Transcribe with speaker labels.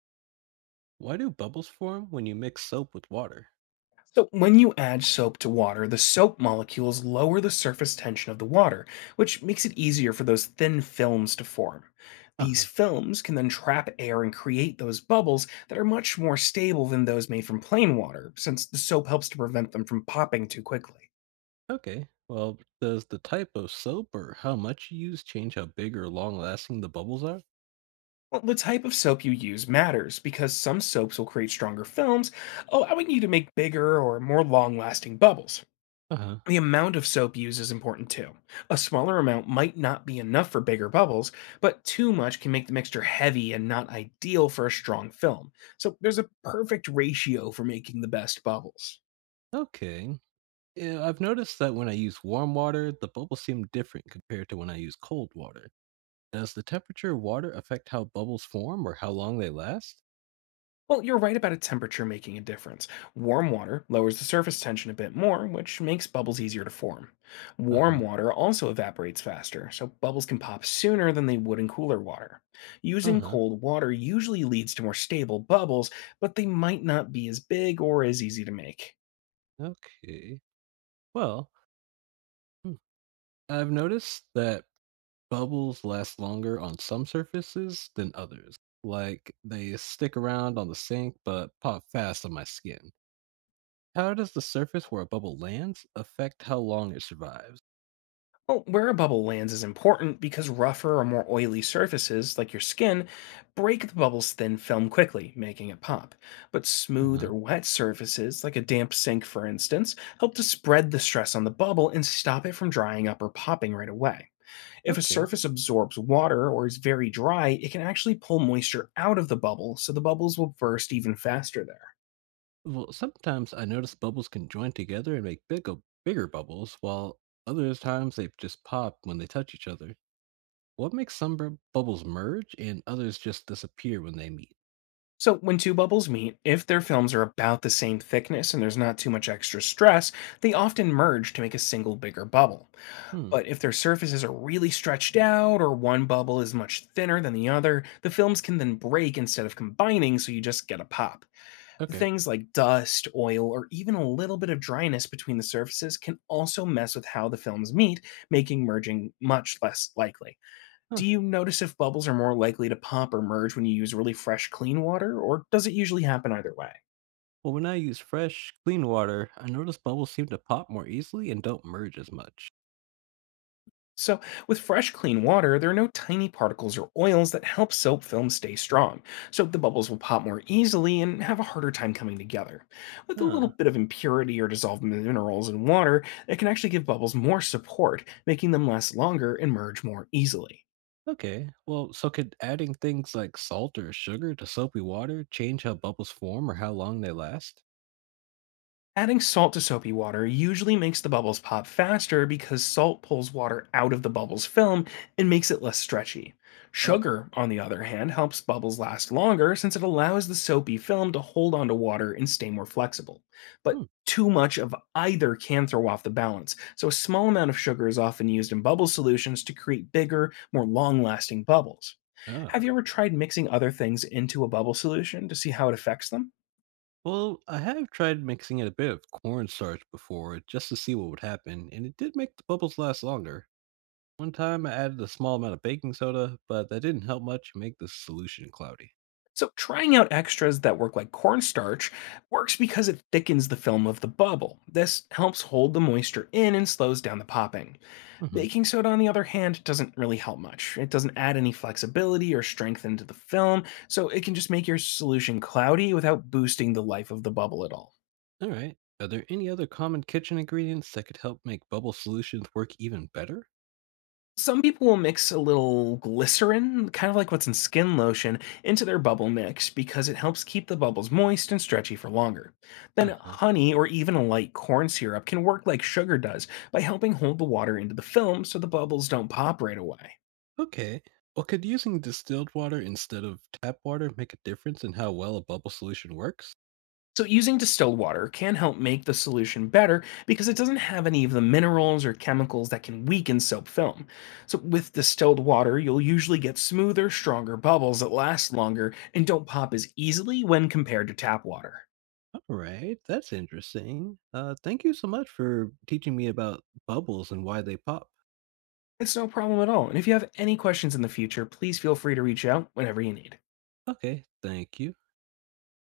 Speaker 1: Why do bubbles form when you mix soap with water?
Speaker 2: So, when you add soap to water, the soap molecules lower the surface tension of the water, which makes it easier for those thin films to form.
Speaker 1: Uh
Speaker 2: These
Speaker 1: huh.
Speaker 2: films can then trap air and create those bubbles that are much more stable than those made from plain water, since the soap helps to prevent them from popping too quickly.
Speaker 1: Okay. Well, does the type of soap or how much you use change how big or long lasting the bubbles are?
Speaker 2: Well, the type of soap you use matters because some soaps will create stronger films, allowing you to make bigger or more long lasting bubbles.
Speaker 1: Uh huh.
Speaker 2: The amount of soap used is important too. A smaller amount might not be enough for bigger bubbles, but too much can make the mixture heavy and not ideal for a strong film. So there's a perfect ratio for making the best bubbles.
Speaker 1: Okay. Yeah, I've noticed that when I use warm water, the bubbles seem different compared to when I use cold water. Does the temperature of water affect how bubbles form or how long they last?
Speaker 2: Well, you're right about a temperature making a difference. Warm water lowers the surface tension a bit more, which makes bubbles easier to form.
Speaker 1: Uh
Speaker 2: Warm
Speaker 1: huh.
Speaker 2: water also evaporates faster, so bubbles can pop sooner than they would in cooler water.
Speaker 1: Uh
Speaker 2: Using
Speaker 1: huh.
Speaker 2: cold water usually leads to more stable bubbles, but they might not be as big or as easy to make.
Speaker 1: Okay. Well, hmm, I've noticed that bubbles last longer on some surfaces than others. Like they stick around on the sink but pop fast on my skin. How does the surface where a bubble lands affect how long it survives?
Speaker 2: Well, where a bubble lands is important because rougher or more oily surfaces, like your skin, break the bubble's thin film quickly, making it pop. But smooth
Speaker 1: Uh-huh.
Speaker 2: or wet surfaces, like a damp sink for instance, help to spread the stress on the bubble and stop it from drying up or popping right away. If a
Speaker 1: Okay.
Speaker 2: surface absorbs water or is very dry, it can actually pull moisture out of the bubble, so the bubbles will burst even faster there.
Speaker 1: Well, sometimes I notice bubbles can join together and make bigger bubbles, while other times they just pop when they touch each other. What makes some bubbles merge and others just disappear when they meet?
Speaker 2: So, when two bubbles meet, if their films are about the same thickness and there's not too much extra stress, they often merge to make a single bigger bubble.
Speaker 1: Hmm.
Speaker 2: But if their surfaces are really stretched out or one bubble is much thinner than the other, the films can then break instead of combining, so you just get a pop.
Speaker 1: Okay.
Speaker 2: Things like dust, oil, or even a little bit of dryness between the surfaces can also mess with how the films meet, making merging much less likely.
Speaker 1: Huh.
Speaker 2: Do you notice if bubbles are more likely to pop or merge when you use really fresh, clean water, or does it usually happen either way?
Speaker 1: Well, when I use fresh, clean water, I notice bubbles seem to pop more easily and don't merge as much.
Speaker 2: So, with fresh, clean water, there are no tiny particles or oils that help soap films stay strong, so the bubbles will pop more easily and have a harder time coming together. With a little
Speaker 1: Huh.
Speaker 2: bit of impurity or dissolved minerals in water, it can actually give bubbles more support, making them last longer and merge more easily.
Speaker 1: Okay. Well, so could adding things like salt or sugar to soapy water change how bubbles form or how long they last?
Speaker 2: Adding salt to soapy water usually makes the bubbles pop faster because salt pulls water out of the bubble's film and makes it less stretchy.
Speaker 1: Oh.
Speaker 2: Sugar, on the other hand, helps bubbles last longer since it allows the soapy film to hold onto water and stay more flexible. But
Speaker 1: Hmm.
Speaker 2: too much of either can throw off the balance, so a small amount of sugar is often used in bubble solutions to create bigger, more long lasting bubbles. Have you
Speaker 1: Ah.
Speaker 2: ever tried mixing other things into a bubble solution to see how it affects them?
Speaker 1: Well, I have tried mixing in a bit of cornstarch before just to see what would happen, and it did make the bubbles last longer. One time I added a small amount of baking soda, but that didn't help much make the solution cloudy.
Speaker 2: So, trying out extras that work like cornstarch works because it thickens the film of the bubble. This helps hold the moisture in and slows down the popping.
Speaker 1: Mhm.
Speaker 2: Baking soda, on the other hand, doesn't really help much. It doesn't add any flexibility or strength into the film, so it can just make your solution cloudy without boosting the life of the bubble at all.
Speaker 1: All right. Are there any other common kitchen ingredients that could help make bubble solutions work even better?
Speaker 2: Some people will mix a little glycerin, kind of like what's in skin lotion, into their bubble mix because it helps keep the bubbles moist and stretchy for longer.
Speaker 1: Uh
Speaker 2: Then,
Speaker 1: huh.
Speaker 2: honey or even a light corn syrup can work like sugar does by helping hold the water into the film so the bubbles don't pop right away.
Speaker 1: Okay. Well, could using distilled water instead of tap water make a difference in how well a bubble solution works?
Speaker 2: So, using distilled water can help make the solution better because it doesn't have any of the minerals or chemicals that can weaken soap film. So, with distilled water, you'll usually get smoother, stronger bubbles that last longer and don't pop as easily when compared to tap water.
Speaker 1: All right. That's interesting. Thank you so much for teaching me about bubbles and why they pop.
Speaker 2: It's no problem at all. And if you have any questions in the future, please feel free to reach out whenever you need.
Speaker 1: Okay. Thank you.